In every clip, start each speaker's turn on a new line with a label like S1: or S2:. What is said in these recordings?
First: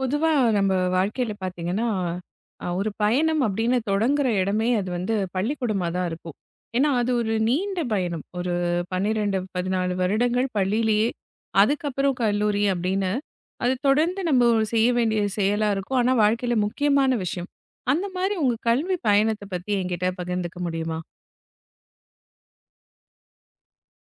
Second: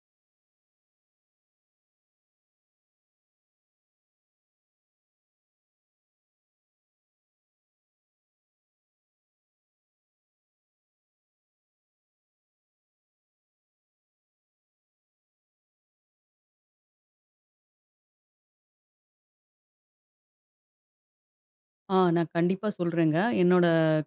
S1: பொதுவா நம்ம வாழ்க்கையில பாத்தீங்கன்னா, ஒரு பயணம் அப்படின்னு தொடங்குற இடமே அது வந்து பள்ளிக்கூடமா தான் இருக்கும். ஏன்னா, அது ஒரு நீண்ட பயணம். ஒரு 12, 14 வருடங்கள் பள்ளியிலேயே, அதுக்கப்புறம் கல்லூரி அப்படின்னு, அது தொடர்ந்து நம்ம ஒரு செய்ய வேண்டிய செயலா இருக்கும். ஆனா, வாழ்க்கையில முக்கியமான விஷயம். அந்த மாரி உங்க கல்வி பயணத்த பத்தி என்கிட்ட பகிர்ந்துக்க முடியுமா?
S2: நான் கண்டிப்பா சொல்றேங்க. என்னோட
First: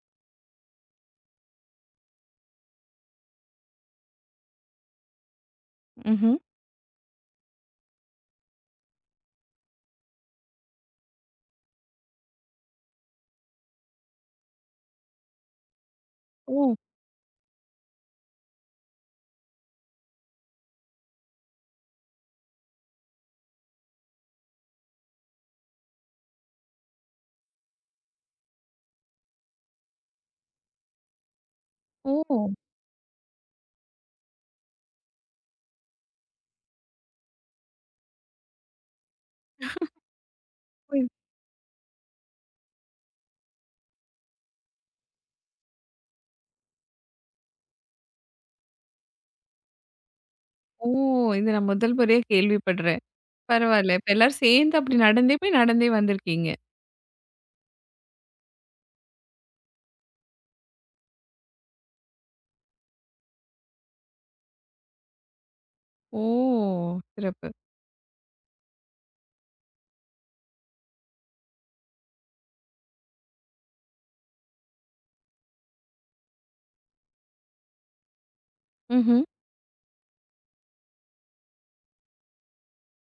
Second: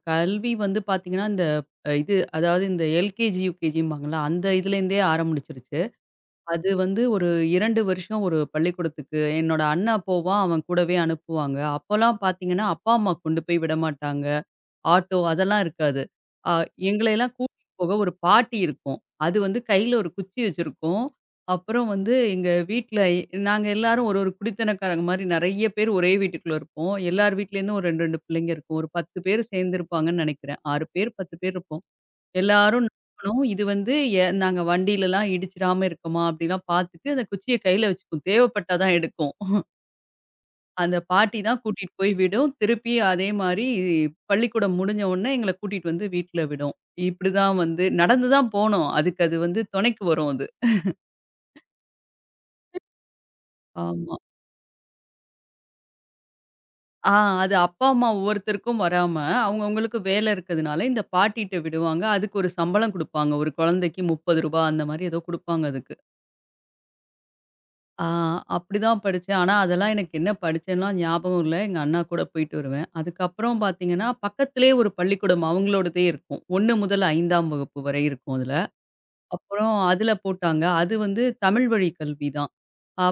S2: கல்வி வந்து பார்த்தீங்கன்னா, இந்த அ இது அதாவது இந்த எல்கேஜி, யுகேஜிம்பாங்கல்ல, அந்த இதுலேருந்தே ஆரம்பிச்சுருச்சு.
S1: ம்ஹ்ம்.
S2: அது வந்து ஒரு 2 வருஷம் ஒரு பள்ளிக்கூடத்துக்கு என்னோட அண்ணன் போவான். அவன் கூடவே அனுப்புவாங்க. அப்போலாம் பார்த்தீங்கன்னா, அப்பா, அம்மா கொண்டு போய் விடமாட்டாங்க. ஆட்டோ அதெல்லாம் இருக்காது. அ
S1: ஓ!
S2: எங்களையெல்லாம் கூட்டிட்டு போக ஒரு பாட்டி இருக்கும். அது வந்து கையில ஒரு குச்சி வச்சிருக்கும். அப்புறம் வந்து எங்க வீட்ல நாங்க எல்லாரும் ஒரு ஒரு குடித்தனக்காரங்க மாரி நெறைய பேர் ஒரே வீட்டுக்குள்ள இருப்போம். எல்லார் வீட்லேருந்தும் ஒரு 2, 2 பிள்ளைங்க இருக்கும். ஒரு 10 பேர் சேர்ந்திருப்பாங்கன்னு நெனைக்கிறேன். 6 பேர் 10 பேர் இருப்போம்.
S1: ஓ!
S2: எல்லாரும் நோண்டணும். இது வந்து நாங்க வண்டியிலலாம் இடிச்சிடாம இருக்கோமா? அப்படிலாம் பார்த்துட்டு அந்த குச்சிய கையில வச்சுக்கும். தேவைப்பட்டா தான் எடுக்கும். அந்த
S1: புரியுது.
S2: பாட்டி தான் கூட்டிட்டு போய் விடும். திருப்பி அதே மாரி பள்ளிக்கூடம் முடிஞ்ச உடனே எங்கள கூட்டிட்டு வந்து வீட்ல விடும். இப்படிதான் வந்து நடந்து தான் போனோம். அதுக்கு அது வந்து துணைக்கு வரும் அது.
S1: ஓ! இது நான் முதல் முறையா கேள்விப்படுறேன். பரவால்ல. இப்ப
S2: ஆமா.
S1: எல்லாரும் சேர்ந்து அப்படி நடந்தே போய் நடந்தே வந்திருக்கீங்க.
S2: ஆ அது அப்பா, அம்மா ஒவ்வொருத்தருக்கும் வராம அவங்கவங்களுக்கு வேலை இருக்கிறதுனால இந்த பாட்டிட்ட விடுவாங்க. அதுக்கு ஒரு சம்பளம் குடுப்பாங்க. ஒரு குழந்தைக்கு ரூ. 30 ரூபாய் அந்த மாரி ஏதோ குடுப்பாங்க அதுக்கு.
S1: ஓ! சிறப்பு.
S2: ஆ அப்படிதான் படிச்சேன். ஆனா, அதெல்லாம் எனக்கு என்ன படிச்சேன்லாம் ஞாபகம் இல்ல. எங்க அண்ணா கூட போயிட்டு வருவேன். அதுக்கப்புறம் பார்த்தீங்கன்னா, பக்கத்திலேயே ஒரு பள்ளிக்கூடம் அவங்களோடதே இருக்கும். 1 முதல் 5ஆம் வகுப்பு வரை இருக்கும் அதுல.
S1: ம்ஹ்ம்.
S2: அப்புறம் அதுல போட்டாங்க. அது வந்து தமிழ் வழி கல்வி தான்.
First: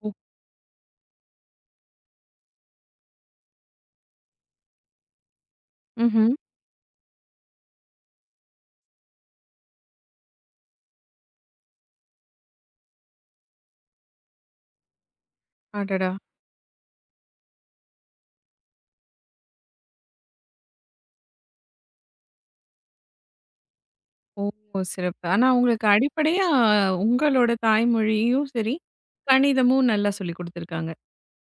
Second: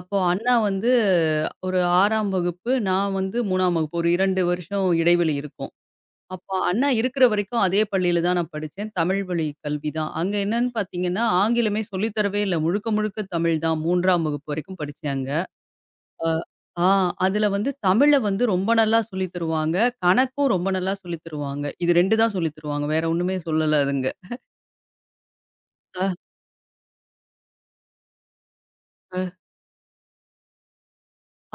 S1: ஓ!
S2: அண்ணா வந்து ஒரு 6ஆம் வகுப்பு, நான் வந்து 3ஆம் வகுப்பு. ஒரு 2 வருஷம் இடைவெளி இருக்கும்.
S1: ம்ஹ்ம்.
S2: அப்போ அண்ணா இருக்கிற வரைக்கும் அதே பள்ளியில தான் நான் படிச்சேன். தமிழ் வழி கல்வி தான். அங்க என்னன்னு பார்த்தீங்கன்னா, ஆங்கிலமே சொல்லி தரவே இல்ல. முழுக்க முழுக்க தமிழ் தான். 3ஆம் வகுப்பு வரைக்கும் படிச்சேன் அங்க.
S1: அடடா!
S2: அ, ஆ அதுல வந்து தமிழ வந்து ரொம்ப நல்லா சொல்லி தருவாங்க. கணக்கும் ரொம்ப நல்லா சொல்லி தருவாங்க. இது 2 தான் சொல்லி தருவாங்க. வேற ஒண்ணுமே சொல்லல அதுங்க.
S1: ஓ! சிறப்பு. ஆனா உங்களுக்கு
S2: அ,
S1: அடிப்படையா உங்களோட தாய்மொழியும் சரி,
S2: அ
S1: கணிதமும் நல்லா சொல்லிக் குடுத்துருக்காங்க.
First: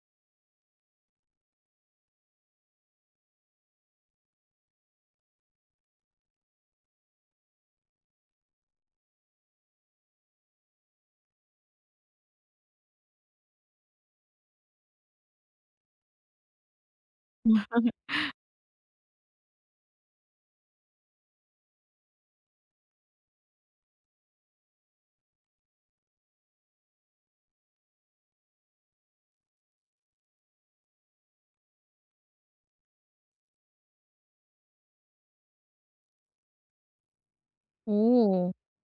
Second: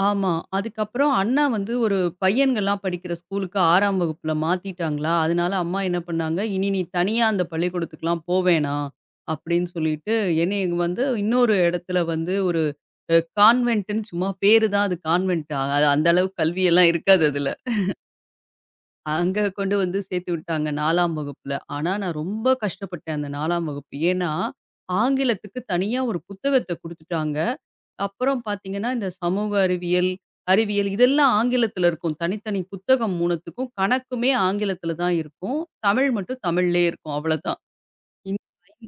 S2: ஆமா. அதுக்கப்புறம் அண்ணா வந்து ஒரு பையன்கள்லாம் படிக்கிற ஸ்கூலுக்கு 6ஆம் வகுப்புல மாத்திட்டாங்களா, அதனால அம்மா என்ன பண்ணாங்க, "இனி நீ தனியா அந்த பள்ளிக்கூடத்துக்குலாம் போ வேணாம்." அப்படின்னு சொல்லிட்டு என்னைய வந்து இன்னொரு இடத்துல வந்து ஒரு கான்வென்ட்டுன்னு சும்மா பேரு தான் அது கான்வென்ட். அந்த அளவுக்கு கல்வியெல்லாம் இருக்காது அதுல. அங்க கொண்டு வந்து சேர்த்து விட்டாங்க 4ஆம் வகுப்புல. ஆனா, நான் ரொம்ப கஷ்டப்பட்டேன் அந்த 4ஆம் வகுப்பு. ஏன்னா, ஆங்கிலத்துக்கு தனியா ஒரு புத்தகத்த குடுத்துட்டாங்க. அப்புறம் பார்த்தீங்கன்னா, இந்த சமூக அறிவியல், அறிவியல் இதெல்லாம் ஆங்கிலத்துல இருக்கும். தனித்தனி புத்தகம் 3த்துக்கும் கணக்குமே ஆங்கிலத்துல தான் இருக்கும். தமிழ் மட்டும் தமிழ்லயே இருக்கும். அவ்வளதான்.
S1: ஓ!
S2: இந்த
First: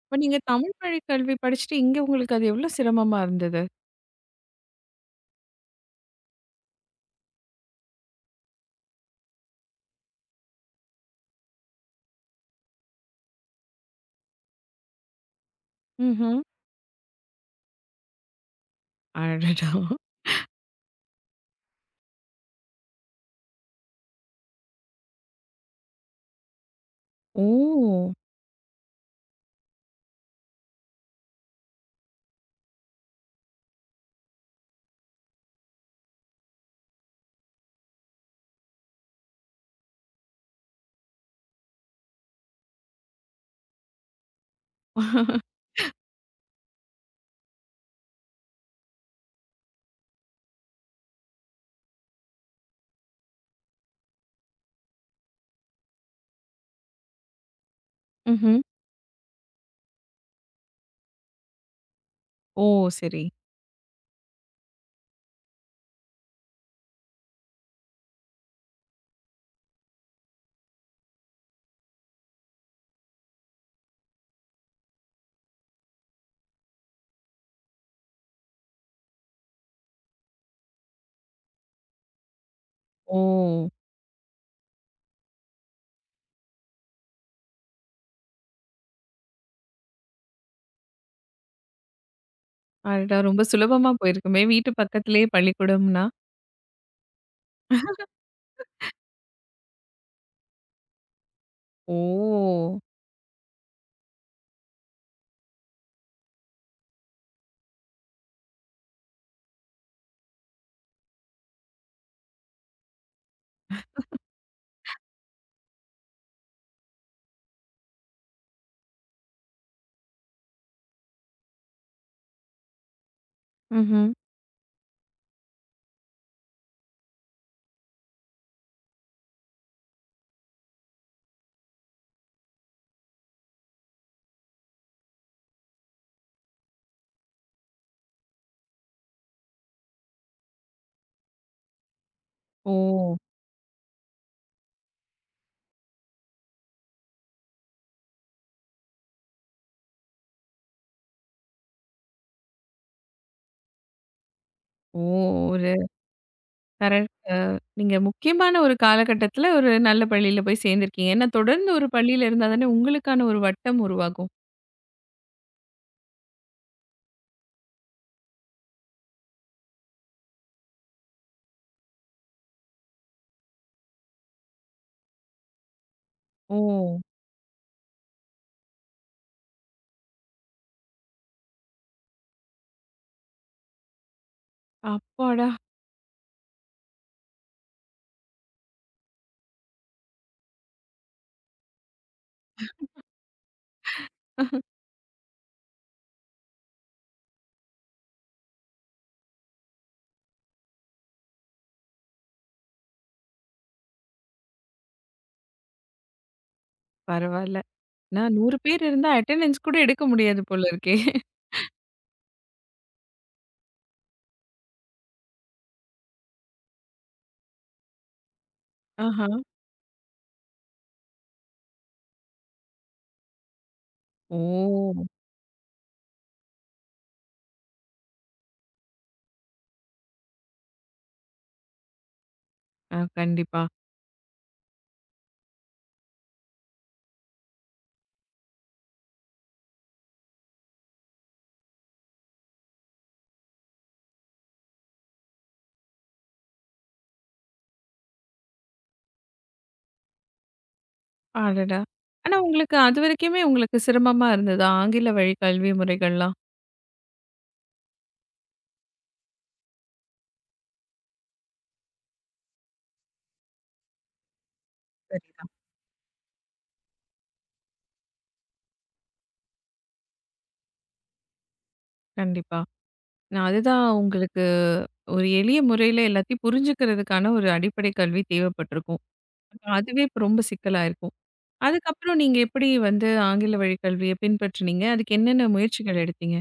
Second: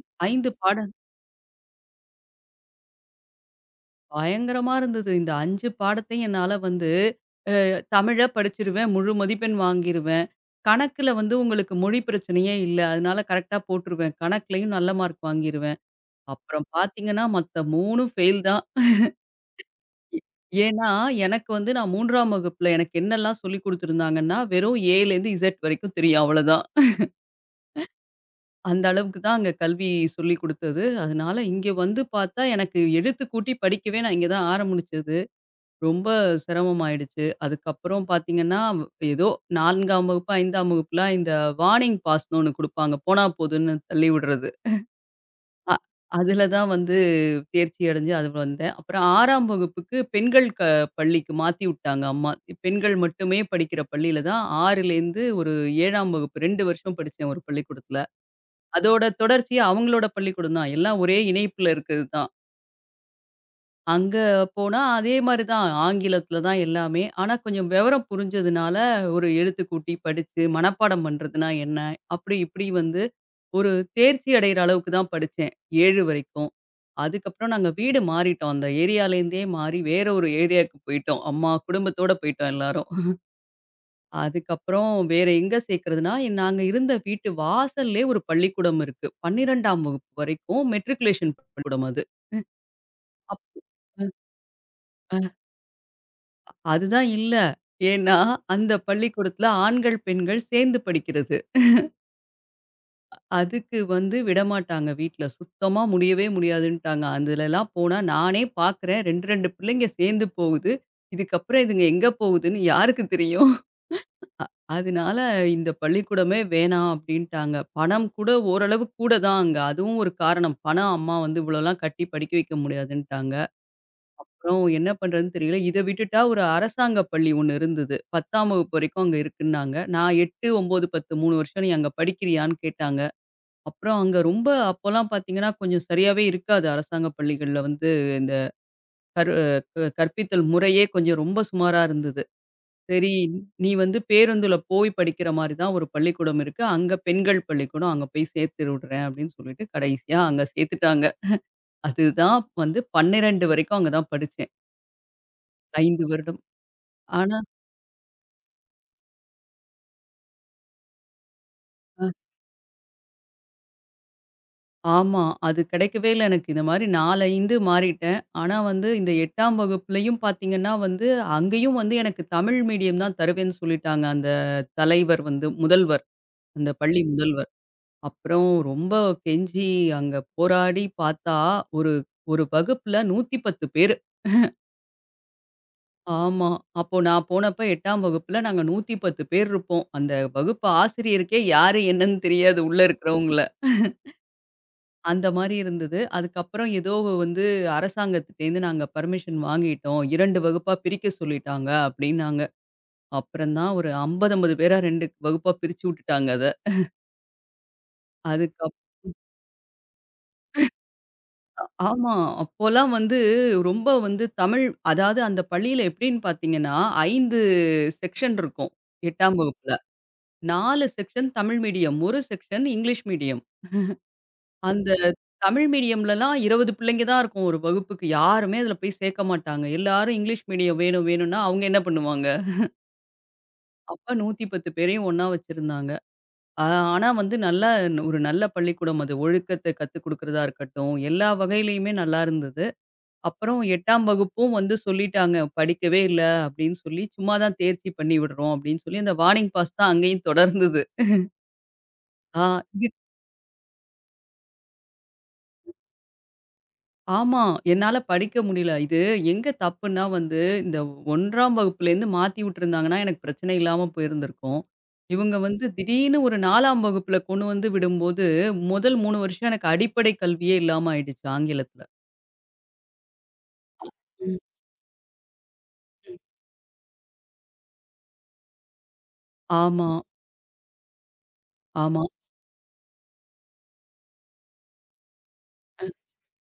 S1: அப்ப நீங்க
S2: 5
S1: தமிழ்
S2: பாடம்
S1: வழி கல்வி படிச்சுட்டு இங்க உங்களுக்கு அது எவ்வளோ சிரமமா இருந்தது?
S2: பயங்கரமா இருந்தது. இந்த 5 பாடத்தையும் என்னால வந்து தமிழ படிச்சிருவேன். முழு மதிப்பெண் வாங்கிருவேன். கணக்குல வந்து உங்களுக்கு மொழி பிரச்சனையே இல்ல. அதனால கரெக்ட்டா போட்டுருவேன். கணக்குலயும் நல்ல மார்க் வாங்கிருவேன்.
S1: ம்ஹ்ம்.
S2: அப்புறம் பார்த்தீங்கன்னா, மத்த 3ம் ஃபெயில் தான்.
S1: அடடா!
S2: ஏ- ஏன்னா, எனக்கு வந்து நான் 3ஆம் வகுப்புல எனக்கு என்னெல்லாம் சொல்லிக் குடுத்துருந்தாங்கன்னா, வெறும் ஏலேருந்து இசட் வரைக்கும் தெரியும் அவ்வளோதான்.
S1: ஓ!
S2: அந்த அளவுக்கு தான் அங்க கல்வி சொல்லிக் குடுத்தது. அதனால இங்க வந்து பார்த்தா, எனக்கு எழுத்து கூட்டி படிக்கவே நான் இங்க தான் ஆரம்பிச்சது. ரொம்ப சிரமமாயிடுச்சு. அதுக்கப்புறம் பார்த்தீங்கன்னா, ஏதோ 4ஆம் வகுப்பு, 5ஆம் வகுப்புலாம் இந்த வார்னிங் பாஸ்ன்னு ஒண்ணு குடுப்பாங்க. போனா போதுன்னு தள்ளி விடுறது. அ அதுல தான் வந்து தேர்ச்சி அடைஞ்சு அது வந்தேன். அப்புறம் 6ஆம் வகுப்புக்கு பெண்கள் பள்ளிக்கு மாத்தி விட்டாங்க அம்மா. பெண்கள் மட்டுமே படிக்கிற பள்ளியில தான் 6லேருந்து ஒரு 7ஆம் வகுப்பு 2 வருஷம் படிச்சேன் ஒரு பள்ளிக்கூடத்துல.
S1: ம்ஹ்ம்.
S2: அதோட தொடர்ச்சி அவங்களோட பள்ளிக்கூடம் தான். எல்லாம் ஒரே இணைப்புல இருக்கிறது தான்.
S1: ஓ! சரி.
S2: அங்க போனா அதே மாரி தான். ஆங்கிலத்தில தான் எல்லாமே. ஆனா கொஞ்சம் விவரம் புரிஞ்சதுனால, ஒரு எழுத்து கூட்டி படிச்சு, மனப்பாடம் பண்றதுனா என்ன? அப்படி இப்படி வந்து ஒரு தேர்ச்சி அடையிற அளவுக்கு தான் படிச்சேன். 7 வரைக்கும். அதுக்கப்புறம் நாங்க வீடு மாறிட்டோம். அந்த ஏரியாலேருந்தே மாறி வேற ஒரு ஏரியாவுக்கு போயிட்டோம். அம்மா குடும்பத்தோட போயிட்டோம் எல்லாரும்.
S1: ஓ!
S2: அதுக்கப்புறம் வேற எங்க சேர்க்கிறதுனா, நாங்க இருந்த வீட்டு வாசல்லயே ஒரு பள்ளிக்கூடம் இருக்கு. 12ஆம் வகுப்பு வரைக்கும் மெட்ரிகுலேஷன் பள்ளிக்கூடம் அது.
S1: அடடா! ரொம்ப
S2: அப்
S1: சுலபமா போயிருக்குமே! வீட்டு பக்கத்திலேயே பள்ளிக்கூடம்னா.
S2: அதுதான் இல்ல. ஏன்னா, அந்த பள்ளிக்கூடத்துல ஆண்கள், பெண்கள் சேர்ந்து படிக்கிறது.
S1: ஓ!
S2: அதுக்கு வந்து விடமாட்டாங்க வீட்ல. சுத்தமா முடியவே முடியாதுன்ட்டாங்க. அதுலலாம் போனா நானே பார்க்குறேன் 2, 2 பிள்ளைங்க சேர்ந்து போகுது. இதுக்கப்புறம் இதுங்க எங்க போகுதுன்னு யாருக்கு தெரியும்? அதனால இந்த பள்ளிக்கூடமே வேணாம் அப்டின்ட்டாங்க. பணம் கூட ஓரளவு கூட தான் அங்க. அதுவும் ஒரு காரணம். பணம் அம்மா வந்து இவ்வளோலாம் கட்டி படிக்க வைக்க முடியாதுன்ட்டாங்க.
S1: ம்ஹ்ம்.
S2: அப்புறம் என்ன பண்றதுன்னு தெரியல. இத விட்டுட்டா ஒரு அரசாங்க பள்ளி ஒண்ணு இருந்தது. 10ஆம் வகுப்பு வரைக்கும் அங்க இருக்குன்னாங்க. நான் 8, 9, 10 3 வருஷம் நீ அங்க படிக்கிறியான்னு கேட்டாங்க. அப்புறம் அங்க ரொம்ப அப்போலாம் பார்த்தீங்கன்னா, கொஞ்சம் சரியாவே இருக்காது. அரசாங்க பள்ளிகள்ல வந்து இந்த கரு அ கற்பித்தல் முறையே கொஞ்சம் ரொம்ப சுமாரா இருந்தது. சரி
S1: ஓ!
S2: நீ வந்து பேருந்துல போய் படிக்கிற மாரி தான் ஒரு பள்ளிக்கூடம் இருக்கு. அங்க பெண்கள் பள்ளிக்கூடம். அங்க போய் சேர்த்து விடுறேன் அப்படின்னு சொல்லிட்டு கடைசியா அங்க சேர்த்துட்டாங்க. அதுதான் வந்து 12 வரைக்கும் அங்க தான் படிச்சேன்.
S1: ஓ! ஒரு
S2: 5 வருடம்.
S1: தர
S2: ஆனா
S1: நீங்க முக்கியமான ஒரு காலகட்டத்துல ஒரு நல்ல பள்ளியில போய் சேர்ந்திருக்கீங்க. ஏன்னா தொடர்ந்து ஒரு பள்ளியில இருந்தா தானே உங்களுக்கான ஒரு வட்டம் உருவாகும்.
S2: ஆமா. அது கிடைக்கவே இல்ல எனக்கு. இந்த மாரி 4, 5 மாறிட்டேன். ஆனா வந்து இந்த 8ஆம் வகுப்புலயும் பார்த்தீங்கன்னா வந்து, அங்கேயும் வந்து எனக்கு தமிழ் மீடியம் தான் தருவேன்னு சொல்லிட்டாங்க. அந்த தலைவர் வந்து முதல்வர்.
S1: ஓ!
S2: அந்த பள்ளி முதல்வர். அப்புறம் ரொம்ப கெஞ்சி அங்க போராடி பார்த்தா, ஒரு ஒரு வகுப்புல 110 பேரு.
S1: அப்பாடா!
S2: ஆமா. அப்போ நான் போனப்ப 8ஆம் வகுப்புல நாங்க 110 பேர் இருப்போம். அந்த வகுப்பு ஆசிரியருக்கே யாரு என்னன்னு தெரியாது உள்ள இருக்கிறவங்கள. அந்த மாரி இருந்தது. அதுக்கப்புறம் ஏதோ வந்து அரசாங்கத்துட்டேருந்து நாங்க பர்மிஷன் வாங்கிட்டோம். 2 வகுப்பா பிரிக்க சொல்லிட்டாங்க அப்டின்னாங்க. அப்புறம் தான் ஒரு 50, 50 பேரா 2 வகுப்பா பிரிச்சு விட்டுட்டாங்க அத.
S1: பரவால்ல. நான் 100
S2: அதுக்கப்
S1: பேர் இருந்தா அட்டெண்டன்ஸ் கூட எடுக்க முடியாது போல இருக்கே!
S2: ஆமா. அப்போலாம் வந்து ரொம்ப வந்து தமிழ் அதாவது அந்த பள்ளியில எப்டின்னு பார்த்தீங்கன்னா, 5 செக்ஷன் இருக்கும்.
S1: ஆஹா.
S2: 8ஆம் வகுப்புல. 4 section Tamil medium, 1 section English medium. அந்த
S1: ஓ!
S2: தமிழ் மீடியம்லலாம் 20 பிள்ளைங்க தான் இருக்கும் ஒரு வகுப்புக்கு. யாருமே அதுல போய் சேர்க்க மாட்டாங்க. எல்லாரும் இங்கிலீஷ் மீடியம் வேணும் வேணும்னா அவங்க என்ன பண்ணுவாங்க?
S1: ஆ, கண்டிப்பா.
S2: அப்ப 110 பேரையும் ஒண்ணா வச்சிருந்தாங்க. ஆ ஆனா வந்து நல்ல ஒரு நல்ல பள்ளிக்கூடம் அது. ஒழுக்கத்த கத்துக் குடுக்கிறதா இருக்கட்டும், எல்லா வகையிலயுமே நல்லா இருந்தது. அப்புறம் 8ஆம் வகுப்பும் வந்து சொல்லிட்டாங்க, "படிக்கவே இல்ல" அப்படின்னு சொல்லி, "சும்மா தான் தேர்ச்சி பண்ணி விடுறோம்" அப்படின்னு சொல்லி அந்த வார்னிங் பாஸ் தான் அங்கேயும் தொடர்ந்தது.
S1: அடடா! ஆனா
S2: ஆ.
S1: உங்களுக்கு அது வரைக்குமே உங்களுக்கு சிரமமா இருந்ததா? ஆங்கில வழி கல்வி முறைகள்லாம்?
S2: ஆமா. என்னால படிக்க முடியல. இது எங்க தப்புன்னா வந்து, இந்த 1ஆம் வகுப்புலேருந்து மாத்தி விட்டுருந்தாங்கன்னா, எனக்கு பிரச்சனை இல்லாம போயிருந்திருக்கும். இவங்க
S1: சரிதான்.
S2: வந்து திடீர்னு ஒரு 4ஆம் வகுப்புல கொண்டு வந்து விடும்போது, முதல் 3 வருஷம் எனக்கு அடிப்படை கல்வியே இல்லாம ஆயிடுச்சு ஆங்கிலத்துல.
S1: கண்டிப்பா. நான் அதுதான்
S2: ம்.
S1: உங்களுக்கு ஒரு எளிய முறையில எல்லாத்தையும் புரிஞ்சுக்கிறதுக்கான ஒரு அடிப்படை கல்வி தேவைப்பட்டிருக்கும். அப்ப
S2: ஆமா,
S1: அதுவே இப்ப ரொம்ப சிக்கலா இருக்கும்.
S2: ஆமா.
S1: அதுக்கப்புறம் நீங்க எப்படி வந்து ஆங்கில வழி கல்விய பின்பற்றினீங்க? அதுக்கு என்னென்ன முயற்சிகள் எடுத்தீங்க?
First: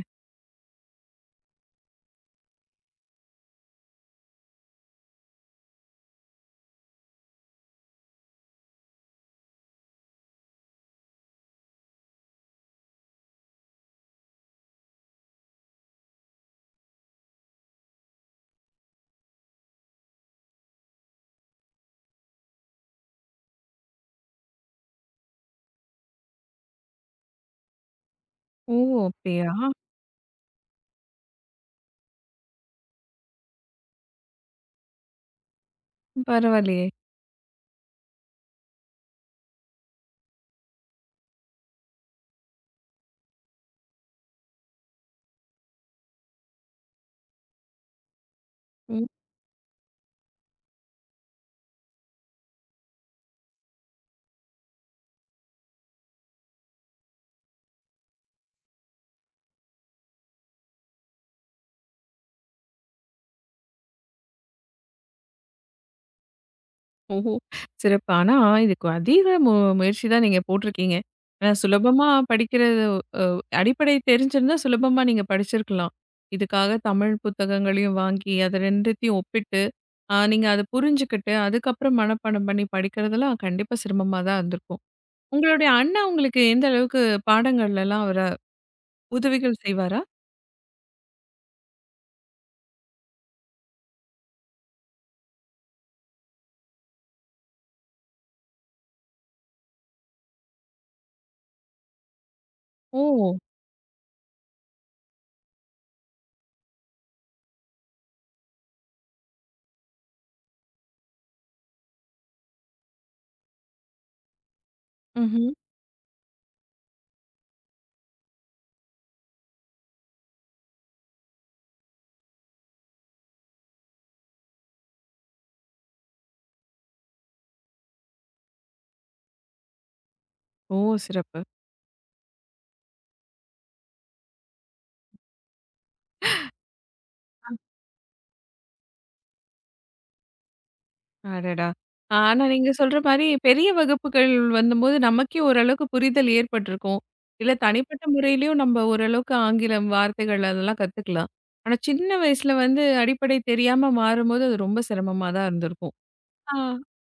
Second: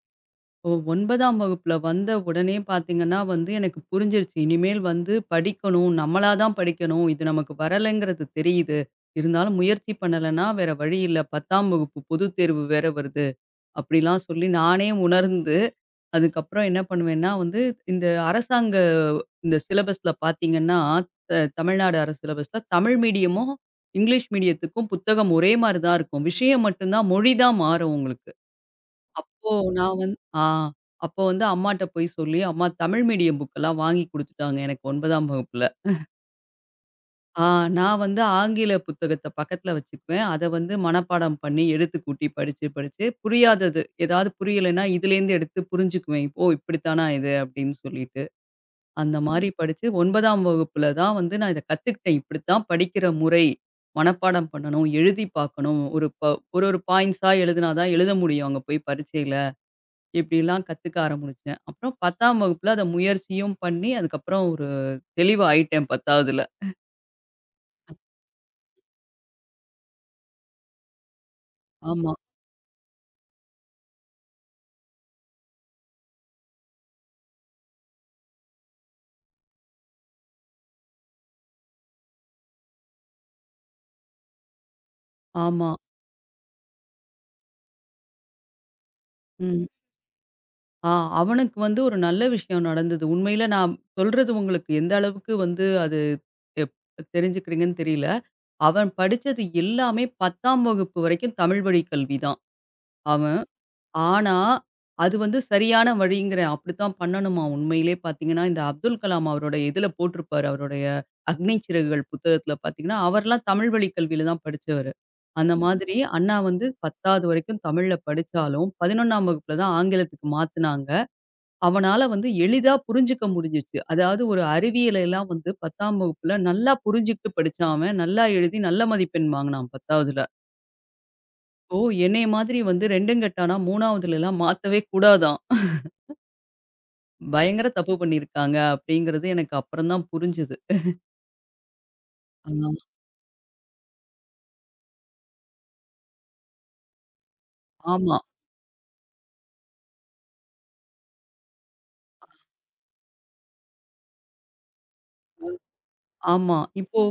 S2: 9ஆம் வகுப்புல வந்த உடனே பார்த்தீங்கன்னா வந்து, எனக்கு புரிஞ்சிருச்சு. இனிமேல் வந்து படிக்கணும், நம்மளா தான் படிக்கணும். இது நமக்கு வரலைங்கிறது தெரியுது. இருந்தாலும் முயற்சி பண்ணலன்னா வேற வழி இல்ல. 10ஆம் வகுப்பு பொதுத் தேர்வு வேற வருது. அப்படிலாம் சொல்லி நானே உணர்ந்து, அதுக்கப்புறம் என்ன பண்ணுவேன்னா வந்து, இந்த அரசாங்க இந்த சிலபஸ்ல பார்த்தீங்கன்னா, த தமிழ்நாடு அரசு சிலபஸ்ல தமிழ் மீடியமும், இங்கிலீஷ் மீடியத்துக்கும் புத்தகம் ஒரே மாரி தான் இருக்கும். விஷயம் மட்டும் தான் மொழி தான் மாறும் உங்களுக்கு.
S1: ஓ!
S2: அப்போ
S1: அப்படியா?
S2: நான் வந்து அப்போ வந்து அம்மாட்ட போய் சொல்லி, அம்மா தமிழ் மீடியம் புக்கெல்லாம் வாங்கி குடுத்துட்டாங்க எனக்கு 9ஆம் வகுப்புல.
S1: பரவாயில்லையே!
S2: ஆ நான் வந்து ஆங்கில புத்தகத்த பக்கத்துல வச்சுக்குவேன். அத வந்து மனப்பாடம் பண்ணி, எடுத்து கூட்டி படிச்சு, படிச்சு புரியாதது ஏதாவது புரியலைன்னா, இதுலேருந்து எடுத்து புரிஞ்சுக்குவேன். "ஓ! இப்படித்தானா இது?" அப்படின்னு சொல்லிட்டு.
S1: ம்.
S2: அந்த மாரி படிச்சு 9ஆம் வகுப்புல தான் வந்து நான் இத கத்துக்கிட்டேன். இப்படித்தான் படிக்கிற முறை. மனப்பாடம் பண்ணணும், எழுதி பார்க்கணும். ஒரு ஒரு பாயிண்ட்ஸா எழுதினா தான் எழுத முடியும் அங்க போய் பரீட்சையில. இப்படிலாம் கத்துக்க ஆரம்பிச்சேன். அப்புறம் 10ஆம் வகுப்புல அத முயற்சியும் பண்ணி, அதுக்கப்புறம் ஒரு தெளிவாயிட்டேன் 10வதுல.
S1: ஓஹோ! சிறப்பு. ஆனா, இதுக்கு அதீத முயற்சி தான் நீங்க போட்டிருக்கீங்க. ஏன்னா சுலபமா
S2: ஆமா,
S1: படிக்கிறது அ அடிப்படை தெரிஞ்சிருந்தா சுலபமா நீங்க படிச்சிருக்கலாம். இதுக்காக தமிழ் புத்தகங்களையும் வாங்கி, அத 2த்தையும் ஒப்பிட்டு, நீங்க அத புரிஞ்சுக்கிட்டு, அதுக்கப்புறம் மனப்பாடம் பண்ணி படிக்கிறதெல்லாம் கண்டிப்பா சிரமமா தான் இருந்திருக்கும். உங்களுடைய
S2: ஆமா.
S1: அண்ணா உங்களுக்கு எந்த அளவுக்கு பாடங்கள்லலாம் அவரு உதவிகள்
S2: ம்.
S1: செய்வாரா?
S2: ஆ அவனுக்கு வந்து ஒரு நல்ல விஷயம் நடந்தது. உண்மையில நான் சொல்றது உங்களுக்கு எந்த அளவுக்கு வந்து அது எப் தெரிஞ்சுக்கிறீங்கன்னு தெரியல. அவன் படிச்சது எல்லாமே 10ஆம் வகுப்பு வரைக்கும் தமிழ் வழி கல்வி தான்
S1: ஓ!
S2: அவன். ஆனா, அது வந்து சரியான வழிங்கிறேன். அப்படித்தான் பண்ணணுமா உண்மையிலே பார்த்தீங்கன்னா, இந்த அப்துல் கலாம் அவரோட இதில போட்டிருப்பாரு. அவருடைய அக்னி சிறகுகள் புத்தகத்தில பார்த்தீங்கன்னா, அவர்லாம் தமிழ் வழி கல்வியில தான் படிச்சவரு.
S1: ம்ஹ்ம்.
S2: அந்த மாதிரி அண்ணா வந்து 10வது வரைக்கும் தமிழ்ல படிச்சாலும், 11ஆம் வகுப்புல தான் ஆங்கிலத்துக்கு மாத்துனாங்க. அவனால வந்து எளிதா புரிஞ்சுக்க முடிஞ்சுச்சு. அதாவது ஒரு அறிவியலை எல்லாம் வந்து 10ஆம் வகுப்புல நல்லா புரிஞ்சுகிட்டு படிச்சான் அவன். நல்லா எழுதி நல்ல மதிப்பெண் வாங்குனான் 10வதுல.
S1: ஓ! சிறப்பு.
S2: ஓ! என்னைய மாதிரி வந்து 2ம் கெட்டானா 3வதுலலாம் மாத்தவே கூடாதாம். பயங்கர தப்பு பண்ணியிருக்காங்க அப்படிங்கிறது எனக்கு அப்புறம் தான் புரிஞ்சுது.
S1: அடடா! ஆனா
S2: ஆமா,
S1: நீங்க சொல்ற மாரி பெரிய வகுப்புகள் வந்தம்போது நமக்கே ஓரளவுக்கு புரிதல் ஏற்பட்டிருக்கும். இல்ல தனிப்பட்ட
S2: ஆமா,
S1: முறையிலயும் நம்ம ஓரளவுக்கு ஆங்கிலம் வார்த்தைகள் அதெல்லாம் கத்துக்கலாம். ஆனா சின்ன வயசுல வந்து அடிப்படை தெரியாம மாறும்போது அது ரொம்ப சிரமமா தான் இருந்திருக்கும். ஆ.
S2: ஆமா. இப்போ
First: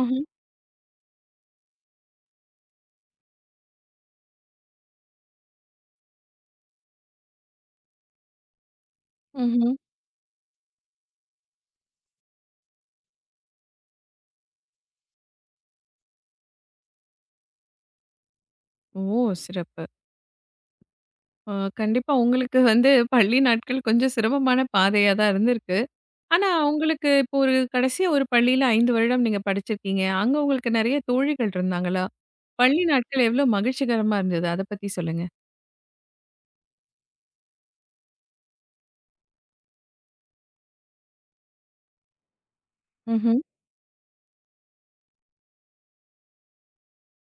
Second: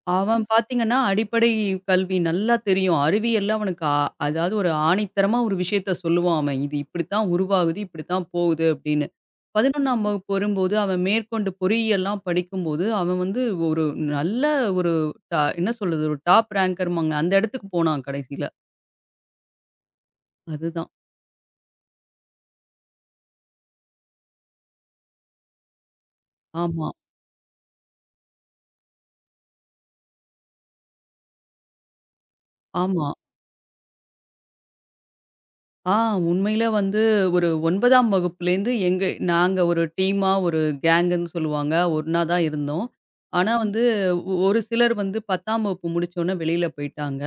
S1: ம்ஹ்ம்.
S2: அவன் பார்த்தீங்கன்னா, அடிப்படை கல்வி நல்லா தெரியும். அறிவியல்ல அவனுக்கு அதாவது ஒரு ஆணித்தரமா ஒரு விஷயத்த சொல்லுவான் அவன். இது இப்படித்தான் உருவாகுது, இப்படித்தான் போகுது அப்படின்னு.
S1: ம்ஹ்ம்.
S2: 11ஆம் வகுப்பு வரும்போது, அவன் மேற்கொண்டு பொறியியல்லாம் படிக்கும்போது, அவன் வந்து ஒரு நல்ல ஒரு என்ன சொல்றது? ஒரு டாப் ரேங்கர்மாங்க. அந்த இடத்துக்கு போனான் கடைசில.
S1: ஓ! சிறப்பு.
S2: அதுதான்.
S1: அ கண்டிப்பா உங்களுக்கு வந்து பள்ளி நாட்கள் கொஞ்சம் சிரமமான பாதையா தான் இருந்திருக்கு. ஆனா,
S2: ஆமா,
S1: உங்களுக்கு இப்போ ஒரு கடைசியா ஒரு பள்ளியில 5 வருடம் நீங்க படிச்சிருக்கீங்க. அங்க உங்களுக்கு நெறைய தோழிகள் இருந்தாங்களா? பள்ளி
S2: ஆமா.
S1: நாட்கள் எவ்ளோ மகிழ்ச்சிகரமா இருந்தது? அத பத்தி சொல்லுங்க.
S2: ஆ உண்மையில வந்து ஒரு 9ஆம் வகுப்புலேருந்து எங்க நாங்க ஒரு டீமா ஒரு கேங்குன்னு சொல்லுவாங்க. ஒண்ணா தான் இருந்தோம்.
S1: ம்ஹ்ம்.
S2: ஆனா வந்து, ஒரு சிலர் வந்து 10ஆம் வகுப்பு முடிச்ச உடனே வெளியில போயிட்டாங்க.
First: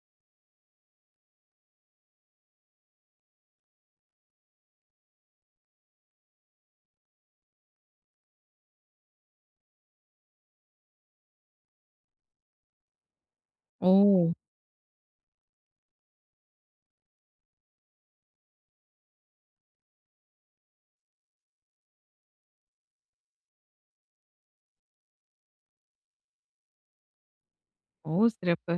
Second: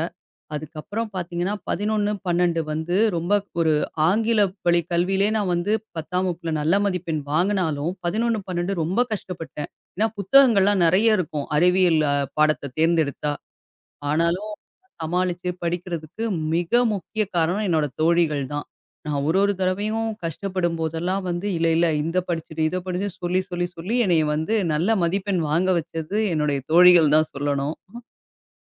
S2: அதுக்கப்புறம் பார்த்தீங்கன்னா, 11, 12 வந்து ரொம்ப ஒரு ஆங்கில வழி கல்வியிலேயே நான் வந்து 10ஆம் வகுப்புல நல்ல மதிப்பெண் வாங்கினாலும், 11, 12 ரொம்ப கஷ்டப்பட்டேன். ஏன்னா புத்தகங்கள்லாம் நெறைய இருக்கும். அறிவியல் பாடத்த தேர்ந்தெடுத்தா.
S1: ஓ!
S2: ஆனாலும் சமாளிச்சு படிக்கிறதுக்கு மிக முக்கிய காரணம் என்னோட தோழிகள் தான். நான் ஒரு ஒரு தடவையும் கஷ்டப்படும் போதெல்லாம் வந்து, "இல்ல இல்ல இத படிச்சுடு, இத படிச்சுடு" சொல்லி சொல்லி சொல்லி என்னைய வந்து நல்ல மதிப்பெண் வாங்க வச்சது என்னுடைய தோழிகள் தான் சொல்லணும்.
S1: ஓ! சிறப்பு.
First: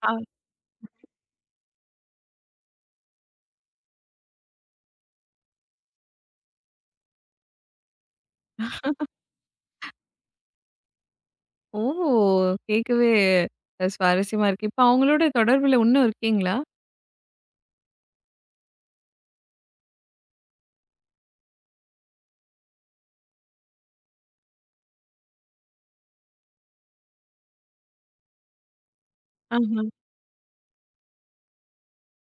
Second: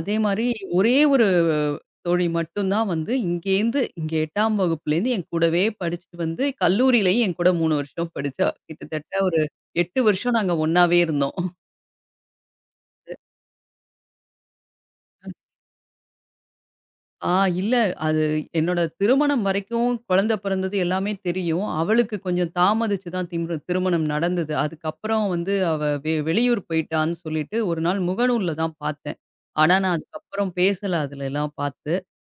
S1: அ
S2: மாரி ஒரே ஒரு தோழி மட்டும் தான் வந்து இங்கேருந்து இங்க 8ஆம் வகுப்புலேருந்து என் கூடவே படிச்சுட்டு வந்து கல்லூரியிலயும் என் கூட 3 வருஷம் படிச்சா. கிட்டத்தட்ட ஒரு 8 வருஷம் நாங்க ஒண்ணாவே இருந்தோம்.
S1: ஓ! கேட்கவே சுவாரஸ்யமா இருக்கு. இப்ப அவங்களோட தொடர்புல இன்னும் இருக்கீங்களா?
S2: ஆ இல்ல அது என்னோட திருமணம் வரைக்கும் குழந்தை பிறந்தது எல்லாமே தெரியும். அவளுக்கு கொஞ்சம் தாமதிச்சு தான் திருமணம் நடந்தது. அதுக்கப்புறம் வந்து அவ வெ வெளியூர் போயிட்டான்னு சொல்லிட்டு ஒரு நாள் முகநூல்ல தான் பார்த்தேன். ஆனா
S1: ஆஹ.
S2: நான் அதுக்கப்புறம் பேசல அதுலலாம் பார்த்து.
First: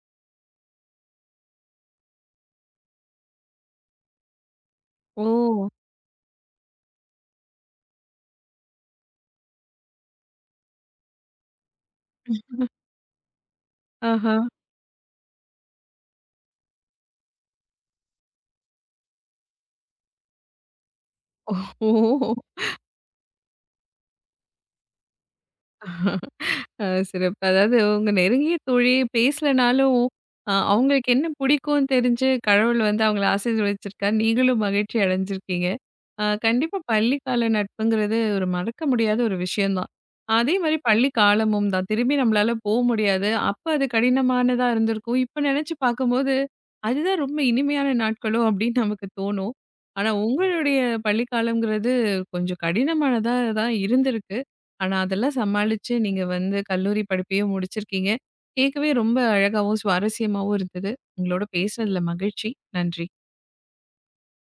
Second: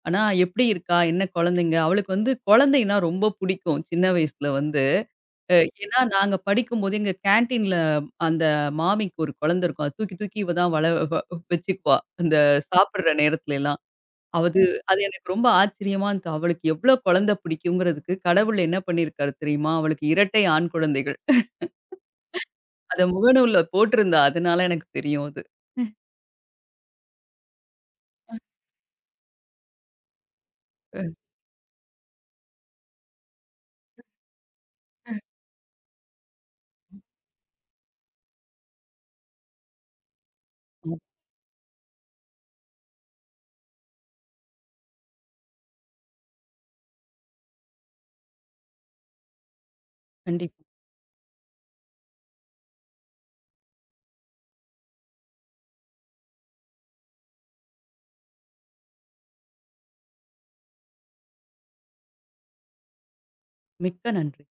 S2: ஆனா, எப்படி இருக்கா? என்ன குழந்தைங்க? அவளுக்கு வந்து குழந்தைன்னா ரொம்ப புடிக்கும். சின்ன வயசுல வந்து. அ
S1: ஓ!
S2: ஏன்னா, நாங்க படிக்கும்போது எங்க கேன்டீன்ல அந்த மாமிக்கு ஒரு குழந்தை இருக்கும். அத தூக்கி தூக்கி இவ தான் வள வ வச்சுக்குவா. அந்த சாப்பிடுற நேரத்துலலாம்.
S1: ஆஹா.
S2: அது அது எனக்கு ரொம்ப ஆச்சரியமா இருந்தது. அவளுக்கு எவ்ளோ குழந்தை பிடிக்குங்கிறதுக்கு கடவுள் என்ன பண்ணியிருக்காரு தெரியுமா? அவளுக்கு இரட்டை ஆண் குழந்தைகள்.
S1: ஓ! ஓ.
S2: அத முகநூல்ல போட்டிருந்தா. அதனால எனக்கு தெரியும் அது.
S1: சிறப்பு. அதாவது உங்க நெருங்கிய தோழி பேசலனாலும், அவங்களுக்கு
S2: அ.
S1: என்ன பிடிக்கும்னு தெரிஞ்சு கடவுள் வந்து அவங்கள ஆசீர்வதிச்சிருக்காரு. நீங்களும் மகிழ்ச்சி அடைஞ்சிருக்கீங்க. கண்டிப்பா பள்ளி கால நட்புங்கிறது ஒரு மறக்க முடியாத ஒரு விஷயம் தான். அதே மாரி பள்ளி காலமும் தான். திரும்பி நம்மளால போ முடியாது. அப்ப அது கடினமானதா இருந்திருக்கும். இப்ப நெனச்சு பார்க்கும்போது, அதுதான் ரொம்ப இனிமையான நாட்களோ அப்படின்னு நமக்கு தோணும். ஆனா
S2: கண்டிப்பா.
S1: உங்களுடைய பள்ளி காலம்ங்கிறது கொஞ்சம் கடினமானதா தான் இருந்திருக்கு. ஆனா, அதெல்லாம் சமாளிச்சு நீங்க வந்து கல்லூரி படிப்பையும் முடிச்சிருக்கீங்க. கேட்கவே ரொம்ப அழகாவும், சுவாரஸ்யமாவும் இருந்தது. உங்களோட பேசுனதுல மகிழ்ச்சி. நன்றி.
S2: மிக்க நன்றி.